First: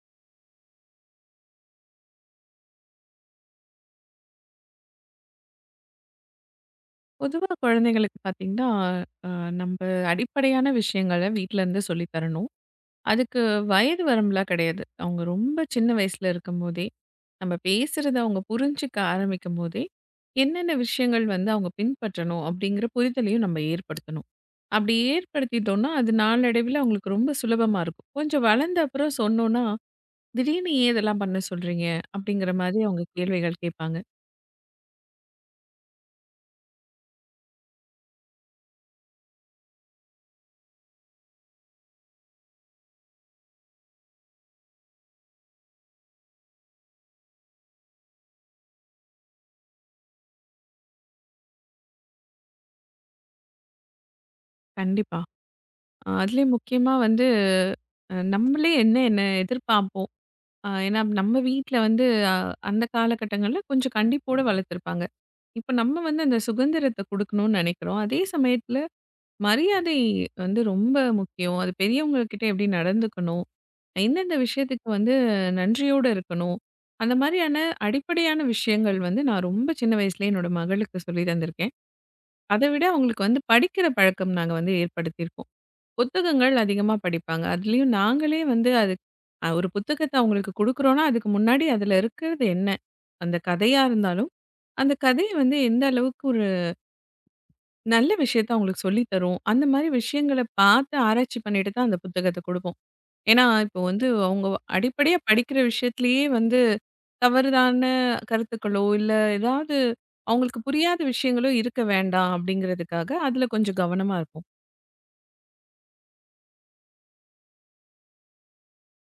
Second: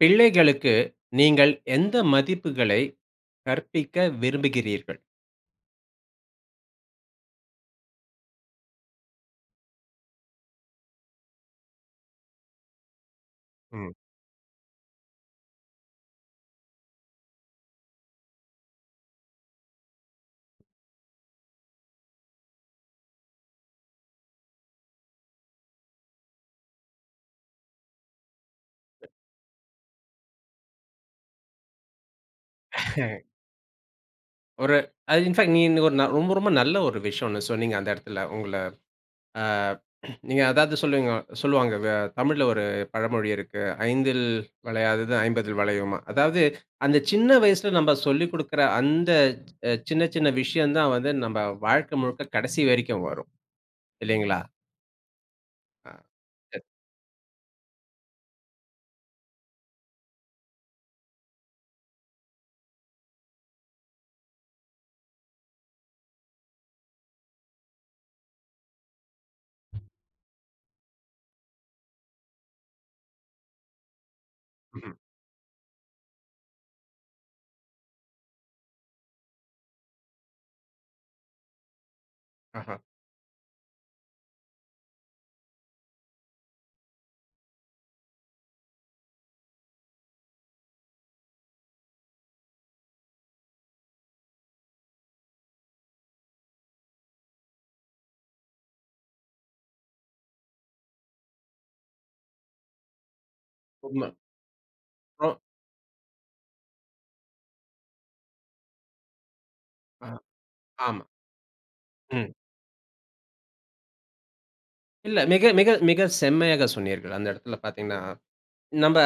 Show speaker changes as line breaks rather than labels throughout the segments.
பிள்ளைகளுக்கு நீங்கள் எந்த மதிப்புகளை கற்பிக்க விரும்புகிறீர்கள்?
பொதுவா குழந்தைகளுக்கு பார்த்தீங்கன்னா, அ நம்ப அடிப்படையான விஷயங்கள வீட்லருந்து சொல்லி தரணும். அதுக்கு
ம்.
வயது வரம்புலாம் கிடையாது. அவங்க ரொம்ப சின்ன வயசுல இருக்கும்போதே, நம்ம பேசுறத அவங்க புரிஞ்சுக்க ஆரம்பிக்கும்போதே, என்னென்ன விஷயங்கள் வந்து அவங்க பின்பற்றணும் அப்படிங்கிற புரிதலையும் நம்ம ஏற்படுத்தணும். அப்படி ஏற்படுத்திட்டோம்னா, அது நாளடைவில அவங்களுக்கு ரொம்ப சுலபமா இருக்கும். கொஞ்சம் வளர்ந்த அப்புறம் சொன்னோம்னா, "திடீர்னு ஏன் இதெல்லாம் பண்ண சொல்றீங்க?" அப்படிங்கிற மாதிரி அவங்க கேள்விகள் கேட்பாங்க.
ஒரு அது இன்ஃபாக்ட் நீங்க ஒரு ந ரொம்ப ரொம்ப நல்ல ஒரு விஷயம் ஒண்ணு சொன்னீங்க அந்த இடத்துல. உங்கள அ நீங்க அதாவது சொல்லுவீங்க சொல்லுவாங்க தமிழ்ல ஒரு பழமொழி இருக்கு. "ஐந்தில் வளையாதது ஐம்பதில் வளையுமா?" அதாவது அந்த சின்ன வயசுல நம்ம சொல்லிக் குடுக்குற அந்த சின்ன சின்ன விஷயம் தான் வந்து நம்ம வாழ்க்கை முழுக்க கடைசி வரைக்கும் வரும். இல்லைங்களா?
கண்டிப்பா.
அ
அதுலயும்
சரி.
முக்கியமா வந்து நம்மளே என்ன என்ன எதிர்பார்ப்போம். ஏன்னா நம்ம வீட்ல வந்து அ அந்த காலகட்டங்கள்ல கொஞ்சம் கண்டிப்போட வளர்த்துருப்பாங்க. இப்ப நம்ம வந்து அந்த சுதந்திரத்த குடுக்கணும்னு நெனைக்கிறோம். அதே சமயத்துல மரியாதை வந்து ரொம்ப முக்கியம். அது பெரியவங்க கிட்ட எப்படி நடந்துக்கணும்? எந்தெந்த விஷயத்துக்கு
ம்ஹ்ம்.
வந்து நன்றியோட இருக்கணும்? அந்த மாரியான அடிப்படையான விஷயங்கள் வந்து நான் ரொம்ப சின்ன வயசுலயே என்னோட மகளுக்கு சொல்லி தந்திருக்கேன். அத
ஆஹா.
விட அவங்களுக்கு வந்து படிக்கிற பழக்கம் நாங்க வந்து ஏற்படுத்தியிருக்கோம். புத்தகங்கள் அதிகமா படிப்பாங்க. அதுலயும் நாங்களே வந்து அது ஒரு புத்தகத்த அவங்களுக்கு குடுக்குறோம்னா, அதுக்கு முன்னாடி அதுல இருக்கிறது என்ன? அந்த கதையா இருந்தாலும், அந்த கதை வந்து எந்த அளவுக்கு ஒரு நல்ல விஷயத்த அவங்களுக்கு சொல்லி தரும். அந்த மாரி விஷயங்கள பார்த்து ஆராய்ச்சி பண்ணிட்டு தான் அந்த புத்தகத்த குடுப்போம். ஏன்னா, இப்போ வந்து
உண்ம.
அவங்க அடிப்படையா
ரொ
படிக்கிற விஷயத்திலேயே வந்து தவறுதான கருத்துக்களோ, இல்ல ஏதாவது
ஆஹ்,
அவங்களுக்கு புரியாத
ஆமா.
விஷயங்களோ இருக்க வேண்டாம்
ம்.
அப்படிங்கிறதுக்காக, அதுல கொஞ்சம் கவனமா இருப்போம்.
இல்ல. மிக மிக மிக செம்மையாக சொன்னீர்கள். அந்த இடத்துல பார்த்தீங்கன்னா, நம்ப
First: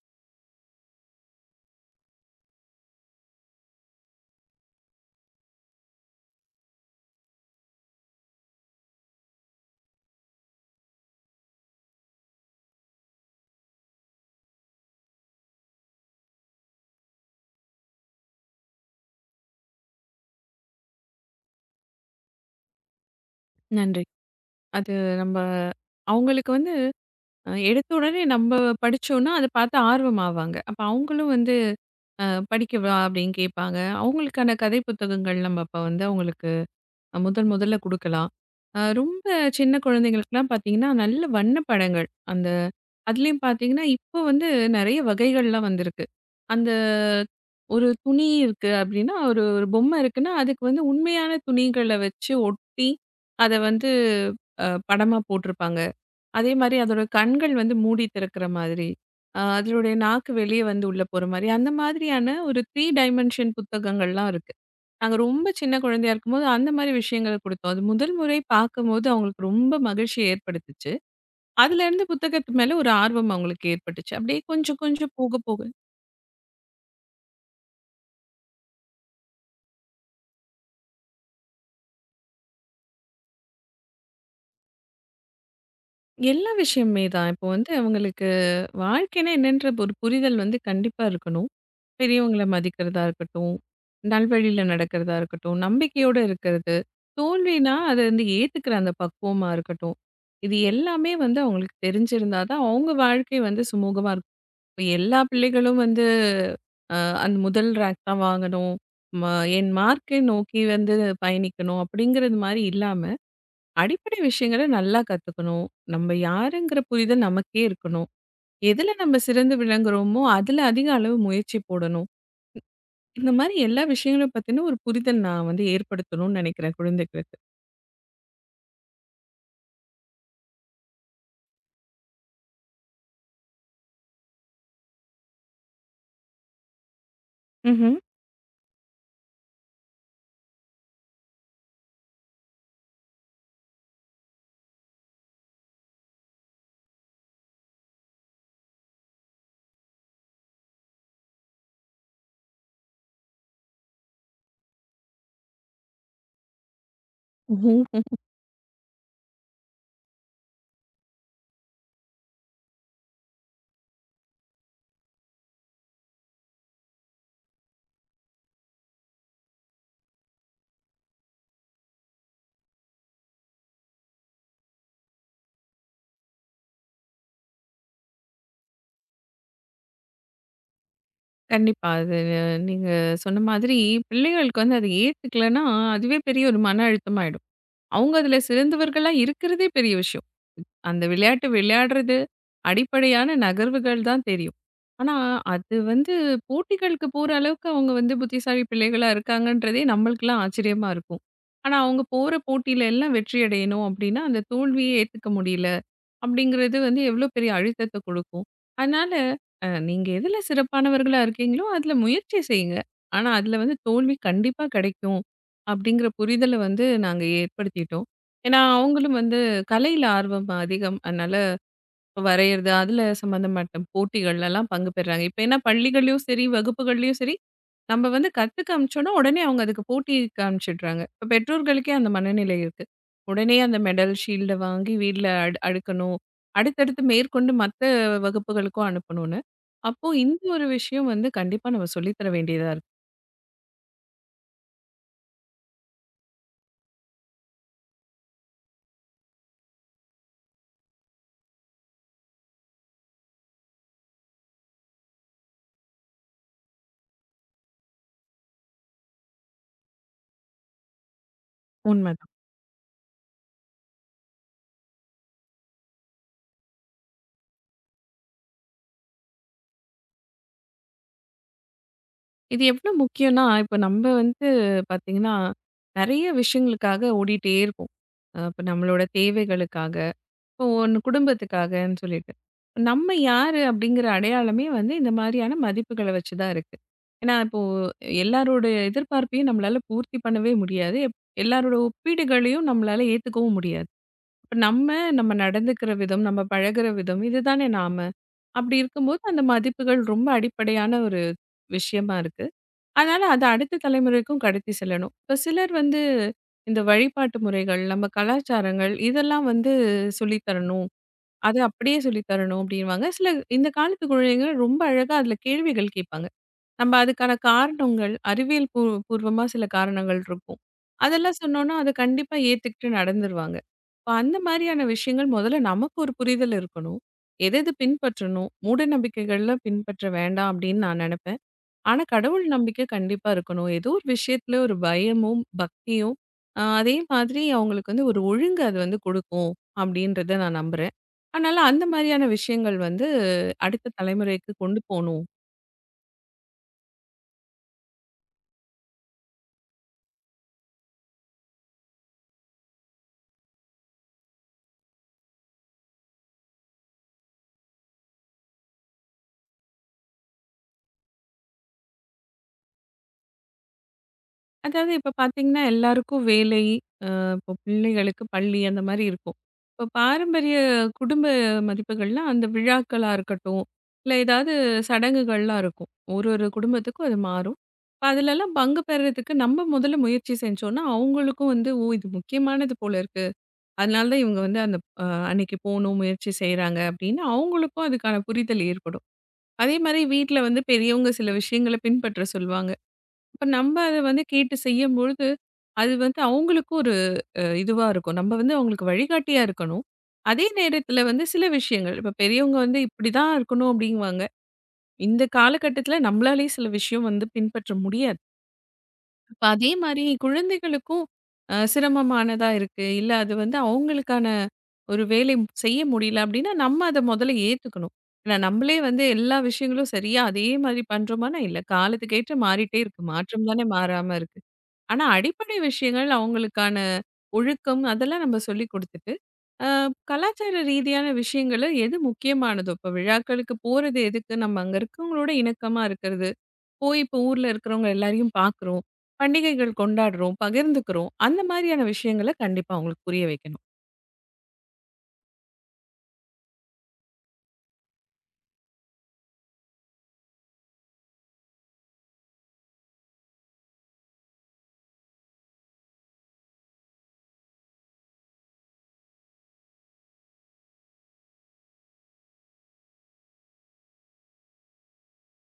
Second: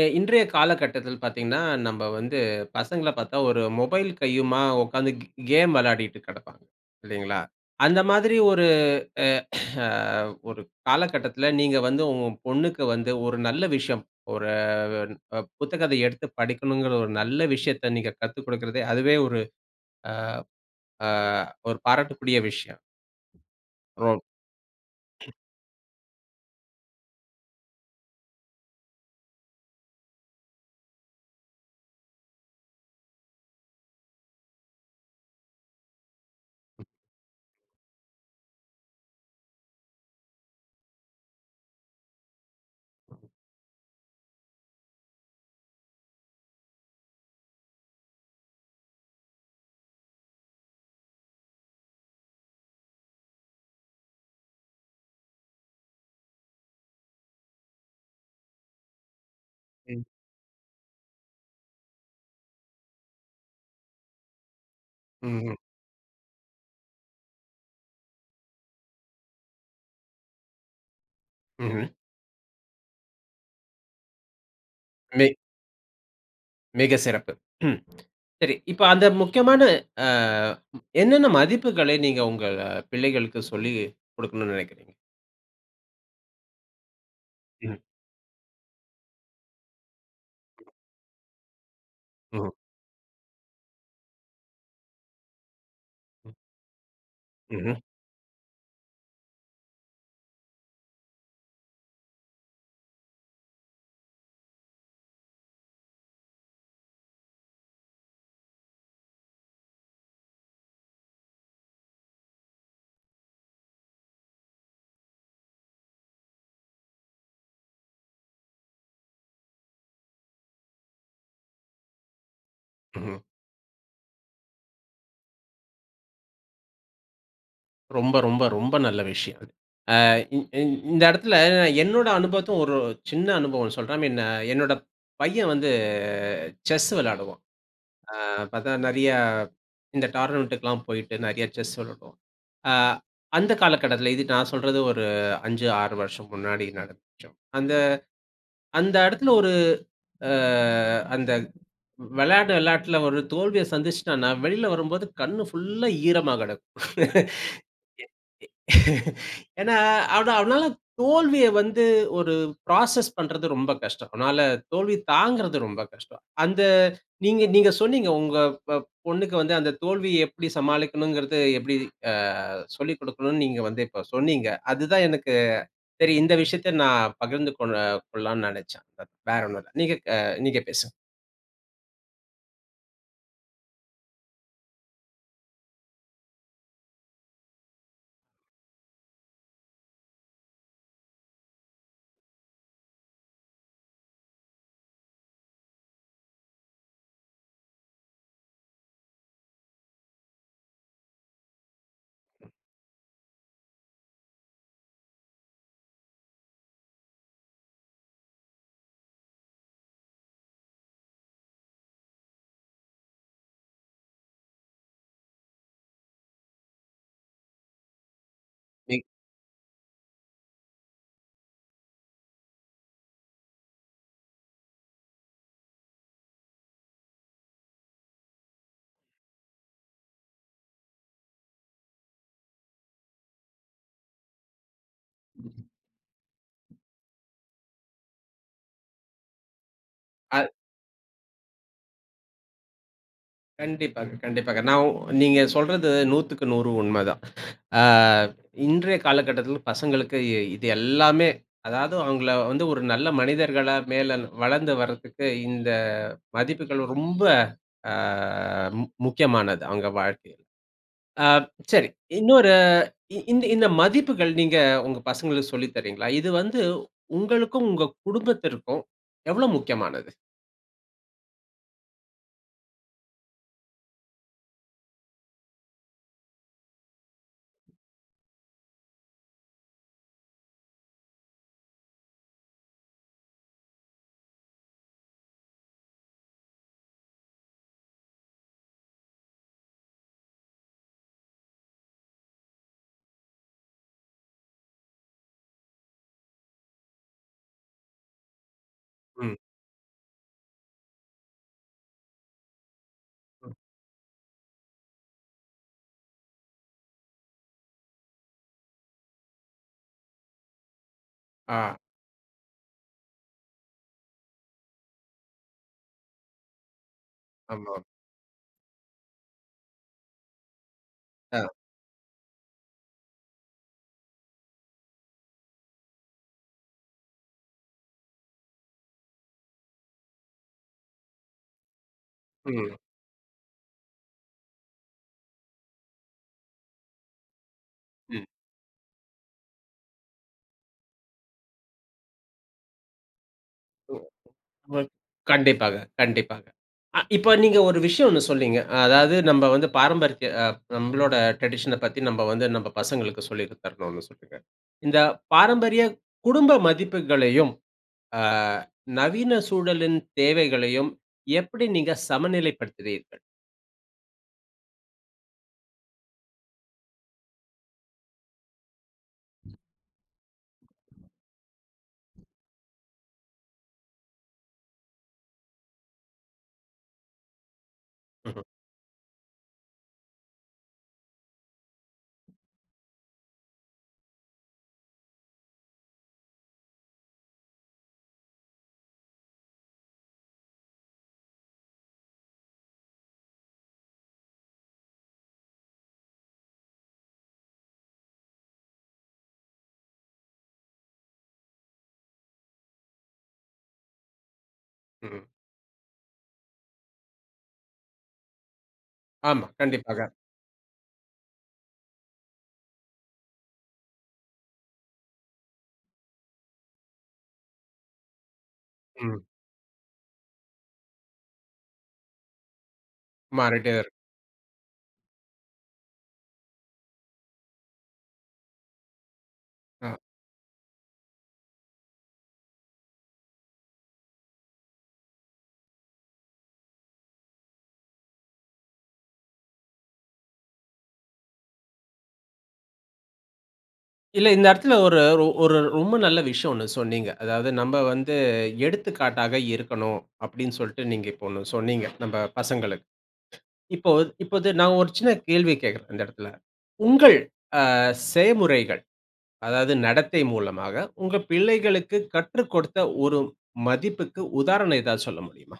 எ இன்றைய காலகட்டத்தில் பார்த்தீங்கன்னா, நம்ப வந்து பசங்கள பார்த்தா ஒரு மொபைல் கையுமா உட்காந்து கேம் விளையாடிட்டு கிடப்பாங்க. இல்லைங்களா? அந்த மாதிரி அ ஒரு காலகட்டத்தில நீங்க வந்து உங்க பொண்ணுக்கு வந்து ஒரு நல்ல விஷயம், ஒரு அ புத்தகத்த எடுத்து படிக்கணுங்கிற ஒரு நல்ல விஷயத்த நீங்க கத்துக் கொடுக்கிறதே, அதுவே அ ஒரு பாராட்டக்கூடிய விஷயம்.
நன்றி.
ரொ
அது நம்ம அவங்களுக்கு வந்து எடுத்த உடனே நம்ப படிச்சோன்னா, அத பார்த்து ஆர்வம் ஆவாங்க. அப்ப அவங்களும் வந்து அ "படிக்கவா?" அப்படின்னு கேட்பாங்க. அவங்களுக்கான கதை புத்தகங்கள் நம்ம அப்ப வந்து அவங்களுக்கு முதல் முதல்ல குடுக்கலாம். ரொம்ப சின்ன குழந்தைங்களுக்குலாம் பார்த்தீங்கன்னா, நல்ல வண்ண படங்கள். அந்த அதுலயும் பார்த்தீங்கன்னா, இப்போ வந்து நெறைய வகைகள்லாம் வந்திருக்கு. அந்த ஒரு துணி இருக்கு அப்படின்னா, ஒரு ஒரு பொம்மை இருக்குன்னா, அதுக்கு வந்து உண்மையான துணிகள வச்சு ஒட்டி, அத வந்து படமா போட்டிருப்பாங்க. அதே மாரி அதோட கண்கள் வந்து மூடி திறக்கிற மாதிரி, அதனுடைய
ம்.
நாக்கு வெளிய வந்து உள்ள போற மாரி, அந்த மாதிரியான ஒரு 3 டைமென்ஷன் புத்தகங்கள்லாம் இருக்கு. நாங்க ரொம்ப
ம்ஹ்ம்.
சின்ன குழந்தையா இருக்கும்போது, அந்த மாரி விஷயங்கள குடுத்தோம். அது முதல் முறை பார்க்கும்போது அவங்களுக்கு ரொம்ப மகிழ்ச்சிய ஏற்படுத்துச்சு.
ம்ஹ்ம்.
அதுலேருந்து புத்தகத்து மேல ஒரு ஆர்வம் அவங்களுக்கு ஏற்பட்டுச்சு. அப்படியே கொஞ்சம் கொஞ்சம் போக போக
மிக சிறப்பு. ம். சரி, இப்ப அந்த முக்கியமான அ என்னென்ன மதிப்புகளை நீங்க உங்க பிள்ளைகளுக்கு சொல்லிக் குடுக்கணும்னு நினைக்கிறீங்க?
எல்லா விஷயமே தான். இப்போ வந்து
ம்.
அவங்களுக்கு வாழ்க்கைன்னா என்னன்ற ஒரு புரிதல் வந்து கண்டிப்பா இருக்கணும். பெரியவங்கள
ம்.
மதிக்கிறதா இருக்கட்டும், நல்வழியில நடக்கிறதா இருக்கட்டும், நம்பிக்கையோட இருக்கிறது, தோல்வினா
ம்ஹ்ம்.
அத வந்து ஏத்துக்கிற அந்த பக்குவமா இருக்கட்டும். இது எல்லாமே வந்து அவங்களுக்கு தெரிஞ்சிருந்தா தான் அவங்க வாழ்க்கை வந்து சுமூகமா இருக்கும். இப்ப எல்லா பிள்ளைகளும் வந்து அ அந்த முதல் ரேங்க் தான் வாங்கணும். ம என் மார்க்கை நோக்கி வந்து பயணிக்கணும் அப்படிங்கிறது மாரி இல்லாம அடிப்படை விஷயங்கள நல்லா கத்துக்கணும். நம்ம யாருங்கிற புரிதல் நமக்கே இருக்கணும். எதுல நம்ம சிறந்து விளங்குறோமோ, அதுல அதிக அளவு முயற்சி போடணும்.
ம்ஹ்ம்.
இந்த மாரி எல்லா விஷயங்களும் பத்தின ஒரு புரிதல் நான் வந்து ஏற்படுத்தணும்னு நெனைக்கிறேன் குழந்தைகளுக்கு.
ரொம்ப, ரொம்ப, ரொம்ப நல்ல விஷயம் அது. அ இ இந் இந்த இடத்துல நான் என்னோட அனுபவத்தும் ஒரு சின்ன அனுபவம் சொல்றேன். ஐ மீன் என்னோட பையன் வந்து செஸ் விளையாடுவான்.
ம்ஹ்ம்.
அ பார்த்தா நெறைய இந்த டோர்னமென்ட்டுக்குலாம் போயிட்டு நெறைய செஸ் விளையாடுவான். அ அந்த காலகட்டத்தில இது நான் சொல்றது ஒரு 5, 6 வருஷம் முன்னாடி நடந்த விஷயம். அந்த அந்த இடத்துல ஒரு அ அந்த விளையாட்டுல ஒரு தோல்விய சந்திச்சுட்டான்னா, வெளில வரும்போது கண்ணு ஃபுல்லா ஈரமா கிடக்கும். ஏன்னா, அவனால தோல்விய வந்து ஒரு ப்ராசஸ் பண்றது ரொம்ப கஷ்டம். அவனால தோல்வி தாங்குறது ரொம்ப கஷ்டம். நீங்க நீங்க சொன்னீங்க, உங்க ப பொண்ணுக்கு வந்து அந்த தோல்விய எப்படி சமாளிக்கணுங்கிறது, எப்படி அ சொல்லிக் குடுக்கணும்னு நீங்க வந்து இப்ப சொன்னீங்க. அதுதான் எனக்கு சரி இந்த விஷயத்த நான் பகிர்ந்து கொள்ளலாம்னு நெனச்சேன். வேற ஒண்ணும் இல்ல. நீங்க பேசுங்க.
கண்டிப்பா. அது நீங்க சொன்ன மாதிரி பிள்ளைகளுக்கு வந்து அத ஏத்துக்கலன்னா, அதுவே பெரிய ஒரு மன அழுத்தமாயிடும். அவங்க அதுல சிறந்தவர்களா இருக்கிறதே பெரிய விஷயம். அந்த விளையாட்டு விளையாடுறது அடிப்படையான நகர்வுகள் தான் தெரியும். ஆனா, அது வந்து போட்டிகளுக்கு போற அளவுக்கு அவங்க வந்து புத்திசாலி பிள்ளைகளா இருக்காங்கன்றதே நம்மளுக்கெல்லாம் ஆச்சரியமா இருக்கும். ஆனா, அவங்க போற போட்டியில எல்லாம் வெற்றி அடையணும் அப்படின்னா, அந்த தோல்வியே ஏத்துக்க முடியல. அப்படிங்கிறது வந்து எவ்வளோ பெரிய அழுத்தத்த குடுக்கும். அதனால, நீங்க எதுல சிறப்பானவர்களா இருக்கீங்களோ, அதுல முயற்சி செய்யுங்க. ஆனா, அதுல வந்து தோல்வி கண்டிப்பா கெடைக்கும். அப்படிங்கிற புரிதல வந்து நாங்க ஏற்படுத்திட்டோம். ஏன்னா,
நீ
அவங்களும் வந்து கலையில ஆர்வம் அதிகம். அதனால வரையறது, அதுல சம்மந்தப்பட்ட போட்டிகள்லலாம் பங்கு பெறாங்க. இப்ப ஏன்னா பள்ளிகள்லயும் சரி, வகுப்புகள்லயும் சரி, நம்ம வந்து கத்துக்க அனுப்பிச்சோம்னா, உடனே அவங்க அதுக்கு போட்டிக்கு அனுப்பிச்சிடுறாங்க. இப்ப பெற்றோர்களுக்கே அந்த மனநிலை இருக்கு. உடனே அந்த மெடல், ஷீல்ட வாங்கி வீட்ல அடுக்கணும். அடுத்தடுத்து மேற்கொண்டு மத்த வகுப்புகளுக்கும் அனுப்பணும்னு. அப்போ இந்த
அ
ஒரு விஷயம் வந்து கண்டிப்பா நம்ம சொல்லி தர வேண்டியதா இருக்கு.
கண்டிப்பாங்க, கண்டிப்பாங்க. நான் உ நீங்க சொல்றது 100க்கு 100 உண்மதான். ஆ இன்றைய காலகட்டத்தில பசங்களுக்கு இது எல்லாமே அதாவது அவங்கள வந்து ஒரு நல்ல மனிதர்களா மேல வளர்ந்து வர்றதுக்கு இந்த மதிப்புகள் ரொம்ப ஆ மு முக்கியமானது அவங்க வாழ்க்கையில. ஆ சரி
உண்மதான்.
இன்னொரு இந்த இந்த மதிப்புகள் நீங்க உங்க பசங்களுக்கு சொல்லி தர்றீங்களா? இது வந்து உங்களுக்கும், உங்க குடும்பத்திற்கும் எவ்வளோ முக்கியமானது?
இது எவ்ளோ முக்கியம்னா, இப்ப நம்ம வந்து பாத்தீங்கன்னா, நெறைய விஷயங்களுக்காக ஓடிட்டே இருப்போம். இப்ப நம்மளோட தேவைகளுக்காக. இப்போ ஒண்ணு குடும்பத்துக்காகன்னு சொல்லிட்டு. நம்ம யாரு அப்படிங்கிற அடையாளமே வந்து இந்த மாதிரியான மதிப்புகள வச்சு தான் இருக்கு. ஏன்னா இப்போ எல்லாரோட எதிர்பார்ப்பையும் நம்மளால பூர்த்தி பண்ணவே முடியாது. எல்லாரோட ஒப்பீடுகளையும் நம்மளால ஏத்துக்கவும் முடியாது. இப்ப நம்ம, நம்ம நடந்துக்கிற விதம், நம்ம பழகுற விதம் இதுதானே நாம. அப்படி இருக்கும்போது
ம்.
அந்த மதிப்புகள் ரொம்ப அடிப்படையான ஒரு விஷயமா இருக்கு. அதனால அத
ம்.
அடுத்த தலைமுறைக்கும் கடத்தி செல்லணும். இப்ப சிலர் வந்து இந்த வழிபாட்டு முறைகள், நம்ம கலாச்சாரங்கள் இதெல்லாம் வந்து சொல்லி தரணும். அது
ஆ
அப்படியே சொல்லி தரணும் அப்படின்வாங்க. சில இந்த காலத்து குழந்தைகள் ரொம்ப அழகா அதில கேள்விகள் கேட்பாங்க. நம்ம அதுக்கான
ஆமா.
காரணங்கள், அறிவியல் பூ பூர்வமா சில காரணங்கள் இருக்கும். அதெல்லாம்
ஆ.
சொன்னோம்னா, அத கண்டிப்பா ஏத்துக்கிட்டு நடந்துருவாங்க. இப்ப அந்த மாரியான விஷயங்கள் முதல்ல நமக்கு ஒரு புரிதல் இருக்கணும். எதெது பின்பற்றணும், மூட நம்பிக்கைகள்லாம் பின்பற்ற வேண்டாம் அப்படின்னு நான் நெனைப்பேன். ஆனா, கடவுள்
ம்.
நம்பிக்கை கண்டிப்பா இருக்கணும். ஏதோ ஒரு விஷயத்துல ஒரு பயமும், பக்தியும் அதே மாதிரி அவங்களுக்கு வந்து ஒரு
ம்.
ஒழுங்கு அது வந்து குடுக்கும் அப்படின்றத நான் நம்புறேன். அதனால அந்த மாதிரியான விஷயங்கள் வந்து அடுத்த தலைமுறைக்கு கொண்டு
ம்.
போணும்.
கண்டிப்பாக, கண்டிப்பாக. இப்ப நீங்க ஒரு விஷயம் ஒண்ணு சொன்னீங்க. அதாவது நம்ம வந்து பாரம்பரிய அ நம்மளோட ட்ரெடிஷன பத்தி நம்ம வந்து நம்ம பசங்களுக்கு சொல்லி தரணும்னு சொல்றீங்க. இந்த பாரம்பரிய குடும்ப மதிப்புகளையும், அ நவீன சூழலின் தேவைகளையும் எப்படி நீங்க சமநிலைப்படுத்துகிறீர்கள்?
அதாவது இப்ப பார்த்தீங்கன்னா, எல்லாருக்கும் வேலை, அ இப்போ பிள்ளைகளுக்கு பள்ளி அந்த மாரி இருக்கும். இப்போ பாரம்பரிய குடும்ப மதிப்புகள்லாம் அந்த விழாக்களா இருக்கட்டும், இல்ல ஏதாவது சடங்குகள்லாம் இருக்கும். ஒரு ஒரு குடும்பத்துக்கும் அது மாறும். இப்ப
ம்ஹ்ம்.
அதுலலாம் பங்கு பெறுறதுக்கு நம்ம முதல்ல முயற்சி செஞ்சோம்னா, அவங்களுக்கும் வந்து ஓ! இது முக்கியமானது போல இருக்கு. அதனால தான் இவங்க வந்து அந்த அ அன்னைக்கு போணும், முயற்சி செய்றாங்க அப்படின்னு அவங்களுக்கும் அதுக்கான புரிதல் ஏற்படும். அதே மாரி வீட்ல வந்து பெரியவங்க சில விஷயங்கள பின்பற்ற சொல்லுவாங்க. இப்ப நம்ம அத வந்து கேட்டு செய்யும்பொழுது, அது வந்து அவங்களுக்கும் ஒரு இதுவா இருக்கும். நம்ம வந்து அவங்களுக்கு வழிகாட்டியா இருக்கணும். அதே நேரத்தில வந்து சில விஷயங்கள், இப்ப பெரியவங்க வந்து இப்படிதான் இருக்கணும் அப்படிங்குவாங்க. இந்த
ம்.
காலகட்டத்தில நம்மளாலயே சில விஷயம் வந்து பின்பற்ற முடியாது. இப்ப
ஆமா.
அதே மாரி
கண்டிப்பாக.
குழந்தைகளுக்கும் சிரமமானதா இருக்கு. இல்ல அது வந்து அவங்களுக்கான ஒரு செய்ய முடியல அப்படின்னா, நம்ம அத முதல்ல ஏத்துக்கணும். ஏன்னா நம்மளே வந்து
ம்.
எல்லா விஷயங்களும் சரியா அதே மாரி பண்றோமான்னா, இல்ல. காலத்துக்கு ஏற்ற மாறிட்டே இருக்கு. மாற்றம் தானே
மாறிட்டே இருக்கு.
மாறாம இருக்கு. ஆனா அடிப்படை விஷயங்கள் அவங்களுக்கான ஒழுக்கம் அதெல்லாம் நம்ம சொல்லி கொடுத்துட்டு, அ
அ.
கலாச்சார ரீதியான விஷயங்கள்ல எது முக்கியமானதோ, இப்போ விழாக்களுக்கு போறது எதுக்கு? நம்ம அங்க இருக்கவங்களோட இணக்கமா இருக்கிறது. போய் இப்போ ஊர்ல இருக்கிறவங்க எல்லாரையும் பார்க்குறோம். பண்டிகைகள் கொண்டாடுறோம், பகிர்ந்துக்கிறோம். அந்த மாதிரியான விஷயங்கள கண்டிப்பா அவங்களுக்கு புரிய வைக்கணும்.
இல்ல, இந்த இடத்துல ஒரு ரொம்ப நல்ல விஷயம் ஒண்ணு சொன்னீங்க. அதாவது நம்ம வந்து எடுத்துக்காட்டாக இருக்கணும் அப்படின்னு சொல்லிட்டு நீங்க இப்போ ஒண்ணு சொன்னீங்க, நம்ம பசங்களுக்கு. இப்போ இப்போது நான் ஒரு சின்ன கேள்வி கேட்கிறேன் இந்த இடத்துல. உங்கள் அ செயமுறைகள், அதாவது நடத்தை மூலமாக உங்க பிள்ளைகளுக்கு கற்றுக் கொடுத்த ஒரு மதிப்புக்கு உதாரணம் ஏதாவது சொல்ல முடியுமா?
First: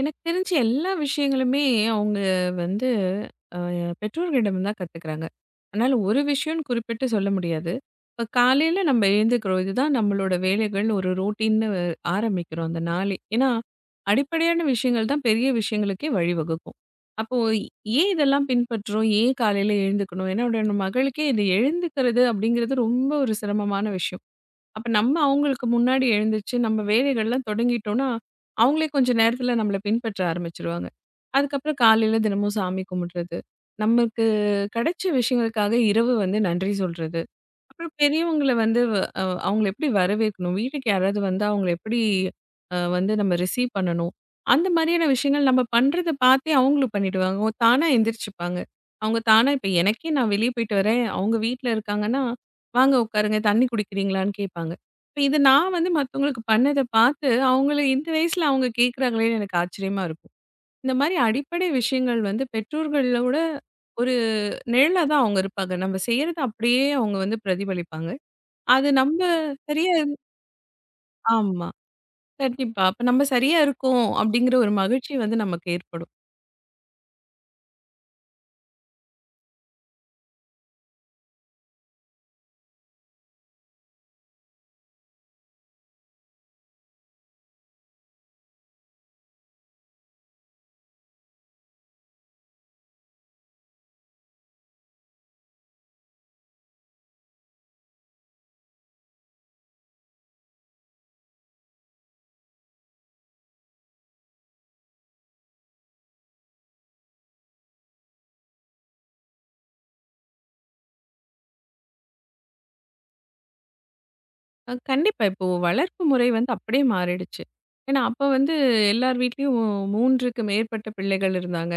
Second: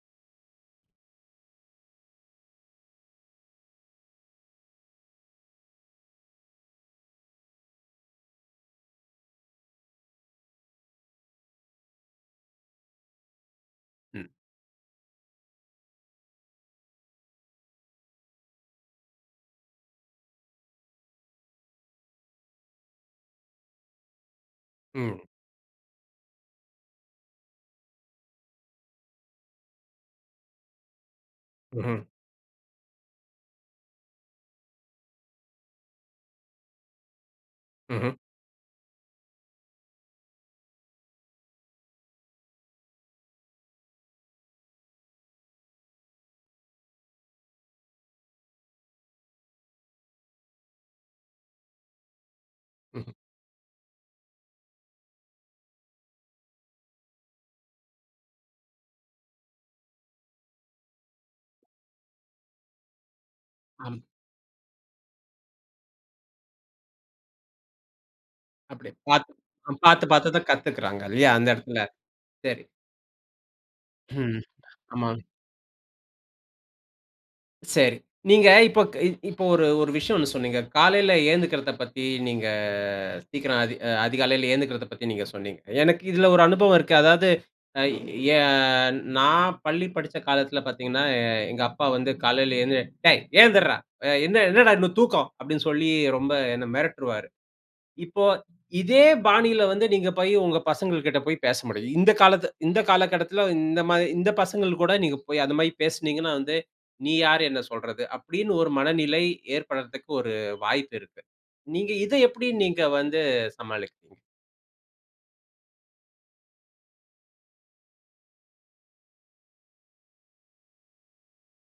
எனக்கு தெரிஞ்சு எல்லா விஷயங்களுமே அவங்க வந்து அ பெற்றோர்களிடம் தான் கத்துக்கிறாங்க. அதனால ஒரு விஷயம்னு குறிப்பிட்டு சொல்ல முடியாது. இப்ப காலையில நம்ம எழுந்துக்கிறோம். இதுதான் நம்மளோட வேலைகள் ஒரு ரொட்டீன்னு ஆரம்பிக்கிறோம் அந்த நாளே. ஏன்னா,
ம்.
அடிப்படையான விஷயங்கள் தான் பெரிய விஷயங்களுக்கே வழிவகுக்கும். அப்போ ஏன் இதெல்லாம் பின்பற்றுறோம்? ஏன் காலையில எழுந்துக்கணும்? ஏன்னா, என்னோட மகளுக்கே இது எழுந்துக்கிறது அப்படிங்கிறது ரொம்ப ஒரு சிரமமான விஷயம். அப்ப நம்ம
ம்.
அவங்களுக்கு முன்னாடி எழுந்துச்சு நம்ம வேலைகள்லாம் தொடங்கிட்டோம்னா அவங்களே கொஞ்சம் நேரத்துல நம்மள பின்பற்ற ஆரம்பிச்சுருவாங்க. அதுக்கப்புறம்
ம்ஹ்ம்.
காலையில தினமும் சாமி கும்பிடுறது. நமக்கு கிடைச்ச விஷயங்களுக்காக இரவு வந்து நன்றி சொல்றது. அப்புறம்
ம்ஹ்ம்.
பெரியவங்கள வந்து வ அ அவங்கள எப்படி வரவேற்கணும்? வீட்டுக்கு யாராவது வந்தா அவங்கள எப்படி வந்து நம்ம ரிசீவ் பண்ணணும்? அந்த மாரியான விஷயங்கள் நம்ம பண்றத பார்த்தே அவங்களும் பண்ணிடுவாங்க. ஓ தானா எந்திரிச்சுப்பாங்க. அவங்க தானா இப்ப எனக்கே நான் வெளியே போயிட்டு வரேன், அவங்க வீட்ல இருக்காங்கன்னா, "வாங்க
ம்ஹ்ம்.
உட்காருங்க, தண்ணி குடிக்கிறீங்களான்னு?" கேட்பாங்க. இப்ப இது நான் வந்து மத்தவங்களுக்கு பண்ணத பார்த்து, அவங்கள இந்த வயசுல அவங்க கேட்கறாங்களேன்னு எனக்கு ஆச்சரியமா இருக்கும். இந்த மாரி அடிப்படை விஷயங்கள் வந்து பெற்றோர்களோட
ஆமா.
ஒரு நிழலா தான் அவங்க இருப்பாங்க. நம்ம செய்யறத அப்படியே அவங்க வந்து பிரதிபலிப்பாங்க. அது
அப்படி
நம்ம
பார்த்து
சரியா
பார்த்து
இரு
பார்த்து தான் கத்துக்கிறாங்க இல்லையா? அந்த
ஆமா.
இடத்துல. சரி.
கண்டிப்பா. அப்ப நம்ம சரியா இருக்கோம்
ம்.
அப்படிங்கிற ஒரு
ஆமா.
மகிழ்ச்சி வந்து நமக்கு ஏற்படும்.
சரி. நீங்க இப்போ க் இ இப்போ ஒரு ஒரு விஷயம் ஒண்ணு சொன்னீங்க. காலையில ஏந்துக்கிறத பத்தி நீங்க சீக்கிரம் அதிகாலையில ஏந்துக்கிறத பத்தி நீங்க சொன்னீங்க. எனக்கு இதுல ஒரு அனுபவம் இருக்கு. அதாவது அ எ நான் பள்ளி படிச்ச காலத்துல பாத்தீங்கன்னா, எங்க அப்பா வந்து காலையில எழுந்து "டேய்! ஏந்திர்றா! என்னடா இன்னும் தூக்கம்" அப்படின்னு சொல்லி ரொம்ப என்ன மிரட்டுருவாரு. இப்போ இதே பாணியில வந்து நீங்க போய் உங்க பசங்கள்கிட்ட போய் பேச முடியாது. இந்த காலகட்டத்துல இந்த மாரி இந்த பசங்கள் கூட நீங்க போய் அந்த மாரி பேசுனீங்கன்னா வந்து, "நீ யாரு என்ன சொல்றது?" அப்படின்னு ஒரு மனநிலை ஏற்படுறதுக்கு ஒரு வாய்ப்பு இருக்கு. நீங்க இத எப்படி நீங்க வந்து சமாளிக்கிறீங்க?
கண்டிப்பா. இப்போ வளர்ப்பு முறை வந்து அப்படியே மாறிடுச்சு. ஏன்னா, அப்ப வந்து எல்லார் வீட்லயும் 3க்கு மேற்பட்ட பிள்ளைகள் இருந்தாங்க.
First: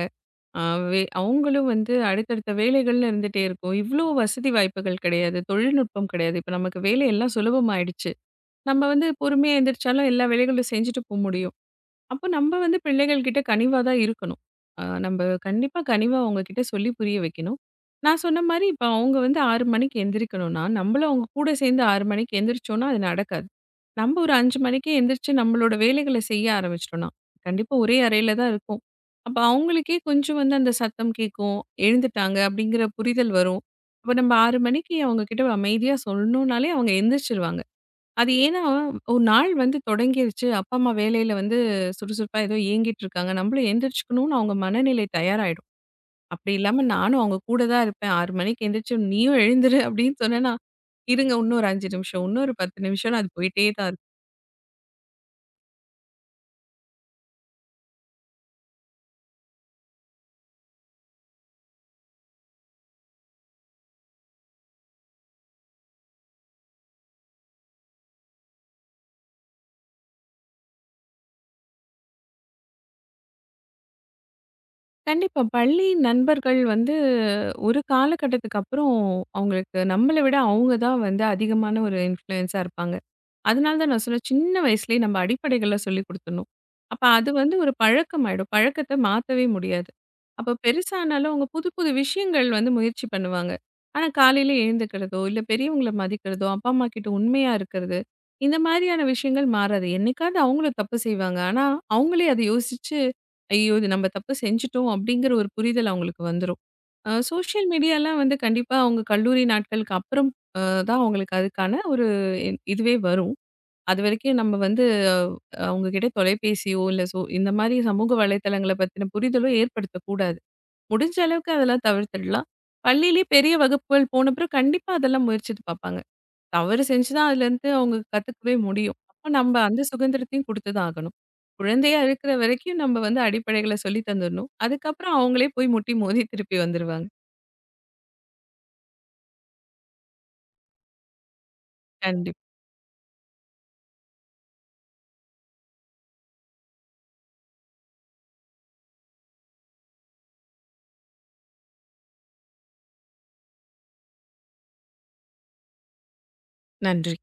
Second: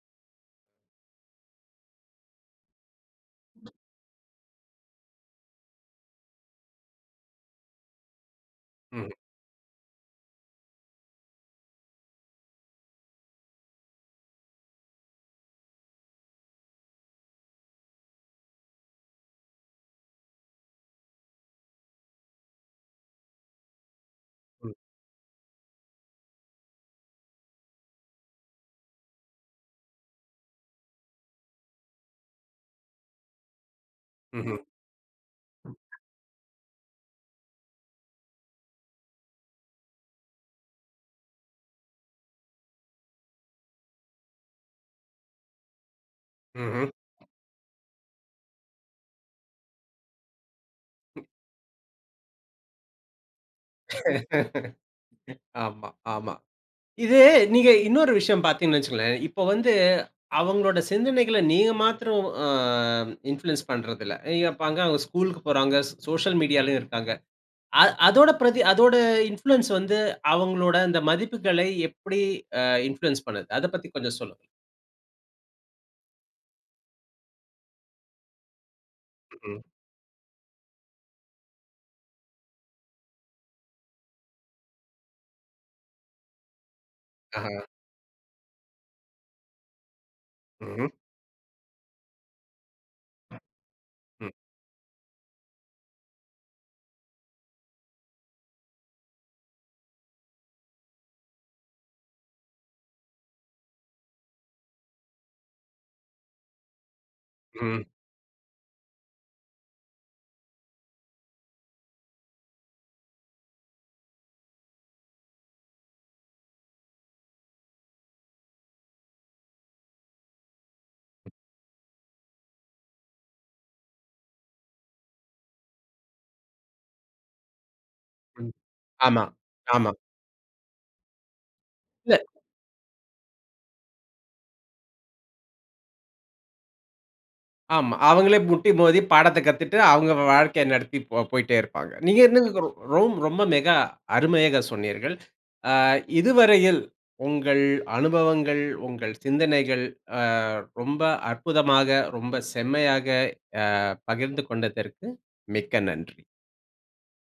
அ வே அவங்களும் வந்து அடுத்தடுத்த வேலைகள்னு இருந்துட்டே இருக்கும். இவ்ளோ வசதி வாய்ப்புகள் கிடையாது. தொழில்நுட்பம் கிடையாது. இப்ப நமக்கு வேலையெல்லாம் சுலபமாயிடுச்சு. நம்ம வந்து
ம்,
பொறுமையா எந்திரிச்சாலும் எல்லா வேலைகளும் செஞ்சுட்டு போ முடியும். அப்போ நம்ம வந்து பிள்ளைகள் கிட்ட கனிவா தான் இருக்கணும். நம்ப கண்டிப்பா கனிவா அவங்க கிட்ட சொல்லி புரிய வைக்கணும். நான் சொன்ன மாரி இப்ப அவங்க வந்து 6 மணிக்கு எந்திரிக்கணும்னா, நம்மளும் அவங்க கூட சேர்ந்து 6 மணிக்கு எந்திரிச்சோம்னா, அது நடக்காது. நம்ம ஒரு 5
ம்,
மணிக்கே எந்திரிச்சு நம்மளோட வேலைகள செய்ய ஆரம்பிச்சுட்டோம்னா, கண்டிப்பா ஒரே அறையில தான் இருப்போம். அப்ப அவங்களுக்கே கொஞ்சம் வந்து அந்த சத்தம் கேட்கும். எழுந்துட்டாங்க அப்படிங்கிற புரிதல் வரும். அப்ப நம்ம 6
ம்ஹ்ம்,
மணிக்கு அவங்க கிட்ட அமைதியா சொல்லணும்னாலே அவங்க எந்திரிச்சுருவாங்க. அது ஏன்னா, ஒரு நாள் வந்து தொடங்கிருச்சு. அப்பா, அம்மா வேலையில வந்து சுறுசுறுப்பா ஏதோ இயங்கிட்டு இருக்காங்க. நம்மளும் எந்திரிச்சுக்கணும்னு அவங்க மனநிலை தயாராயிடும். அப்படி இல்லாம
ம்ஹ்ம்.
நானும் அவங்க கூட தான் இருப்பேன். 6 மணிக்கு எந்திரிச்சு நீயும் எழுந்துரு அப்படின்னு சொன்னேன்னா, இருங்க இன்னும் ஒரு 5 நிமிஷம், இன்னும் ஒரு 10 நிமிஷம்னு அது போயிட்டே தான் இருக்கும்.
ஆமா, ஆமா. இது நீங்க இன்னொரு விஷயம் பார்த்தீங்கன்னு வச்சுக்கங்களேன், இப்போ வந்து அவங்களோட சிந்தனைகள நீங்க மாத்திரம் இன்ஃப்ளூயன்ஸ் பண்றதில்ல. இங்க பாருங்க அவங்க ஸ்கூலுக்கு போறாங்க, சோசியல் மீடியாலயும் இருக்காங்க. அ அதோட பிரதி அதோட இன்ஃப்ளூயன்ஸ் வந்து அவங்களோட அந்த மதிப்புகளை எப்படி அ இன்ஃப்ளூயன்ஸ் பண்ணுது? அத பத்தி கொஞ்சம் சொல்லுங்க.
கண்டிப்பா. பள்ளி நண்பர்கள் வந்து ஒரு காலகட்டத்துக்கு அப்புறம்
ம்.
அவங்களுக்கு நம்மள விட அவங்க தான் வந்து அதிகமான ஒரு இன்ஃப்ளூயன்ஸா இருப்பாங்க. அதனால தான் நான் சொன்னேன், சின்ன வயசுலயே நம்ம அடிப்படைகள்லாம் சொல்லிக் குடுத்துடணும். அப்ப அது
ஆஹா.
வந்து ஒரு பழக்கமாயிடும். பழக்கத்த மாத்தவே முடியாது. அப்ப
ம்ஹ்ம்.
பெருசானாலும் அவங்க புது புது விஷயங்கள் வந்து முயற்சி பண்ணுவாங்க. ஆனா
ம்.
காலையில எழுந்துக்கிறதோ, இல்ல பெரியவங்கள மதிக்கிறதோ, அப்பா, அம்மா கிட்ட உண்மையா இருக்கிறது, இந்த மாதிரியான விஷயங்கள் மாறாது. என்னைக்காவது அவங்களும் தப்பு செய்வாங்க. ஆனா அவங்களே அத யோசிச்சு, "ஐயோ! இது நம்ம தப்பு செஞ்சுட்டோம்" அப்படிங்கிற ஒரு புரிதல் அவங்களுக்கு வந்துரும். சோஷியல்
ம்.
மீடியாலாம் வந்து கண்டிப்பா அவங்க கல்லூரி நாட்களுக்கு அப்புறம் அ தான் அவங்களுக்கு அதுக்கான ஒரு இதுவே வரும். அதுவரைக்கும் நம்ம வந்து அஹ், அவங்க கிட்ட தொலைபேசியோ, இல்ல சோ இந்த மாரி சமூக வலைத்தளங்கள பத்தின புரிதலோ ஏற்படுத்தக்கூடாது. முடிஞ்ச அளவுக்கு அதெல்லாம் தவிர்த்துடலாம். பள்ளியிலேயே பெரிய வகுப்புகள் போன பிறகு கண்டிப்பா அதெல்லாம் முயற்சித்து பார்ப்பாங்க. தவறு செஞ்சு தான் அதுலேருந்து அவங்க
ம்.
கத்துக்கவே முடியும்.
ஆமா.
அப்ப நம்ம அந்த
ஆமா.
சுதந்திரத்தையும் குடுத்து தான் ஆகணும். குழந்தையா
இல்ல.
இருக்கிற வரைக்கும் நம்ம வந்து அடிப்படைகள சொல்லி தந்துடணும். அதுக்கப்புறம் அவங்களே போய் முட்டி மோதி திருப்பி வந்துருவாங்க.
ஆமா. அவங்களே முட்டி மோதி பாடத்த கத்துட்டு, அவங்க வாழ்க்கைய நடத்தி போயிட்டே இருப்பாங்க. நீங்க
கண்டிப்பா.
இன்னும் ரொ ரொம் ரொம்ப மிக அருமையாக சொன்னீர்கள். அ இதுவரையில் உங்கள் அனுபவங்கள், உங்கள் சிந்தனைகள் அ ரொம்ப அற்புதமாக, ரொம்ப செம்மையாக அ பகிர்ந்து கொண்டதற்கு மிக்க நன்றி.
நன்றி.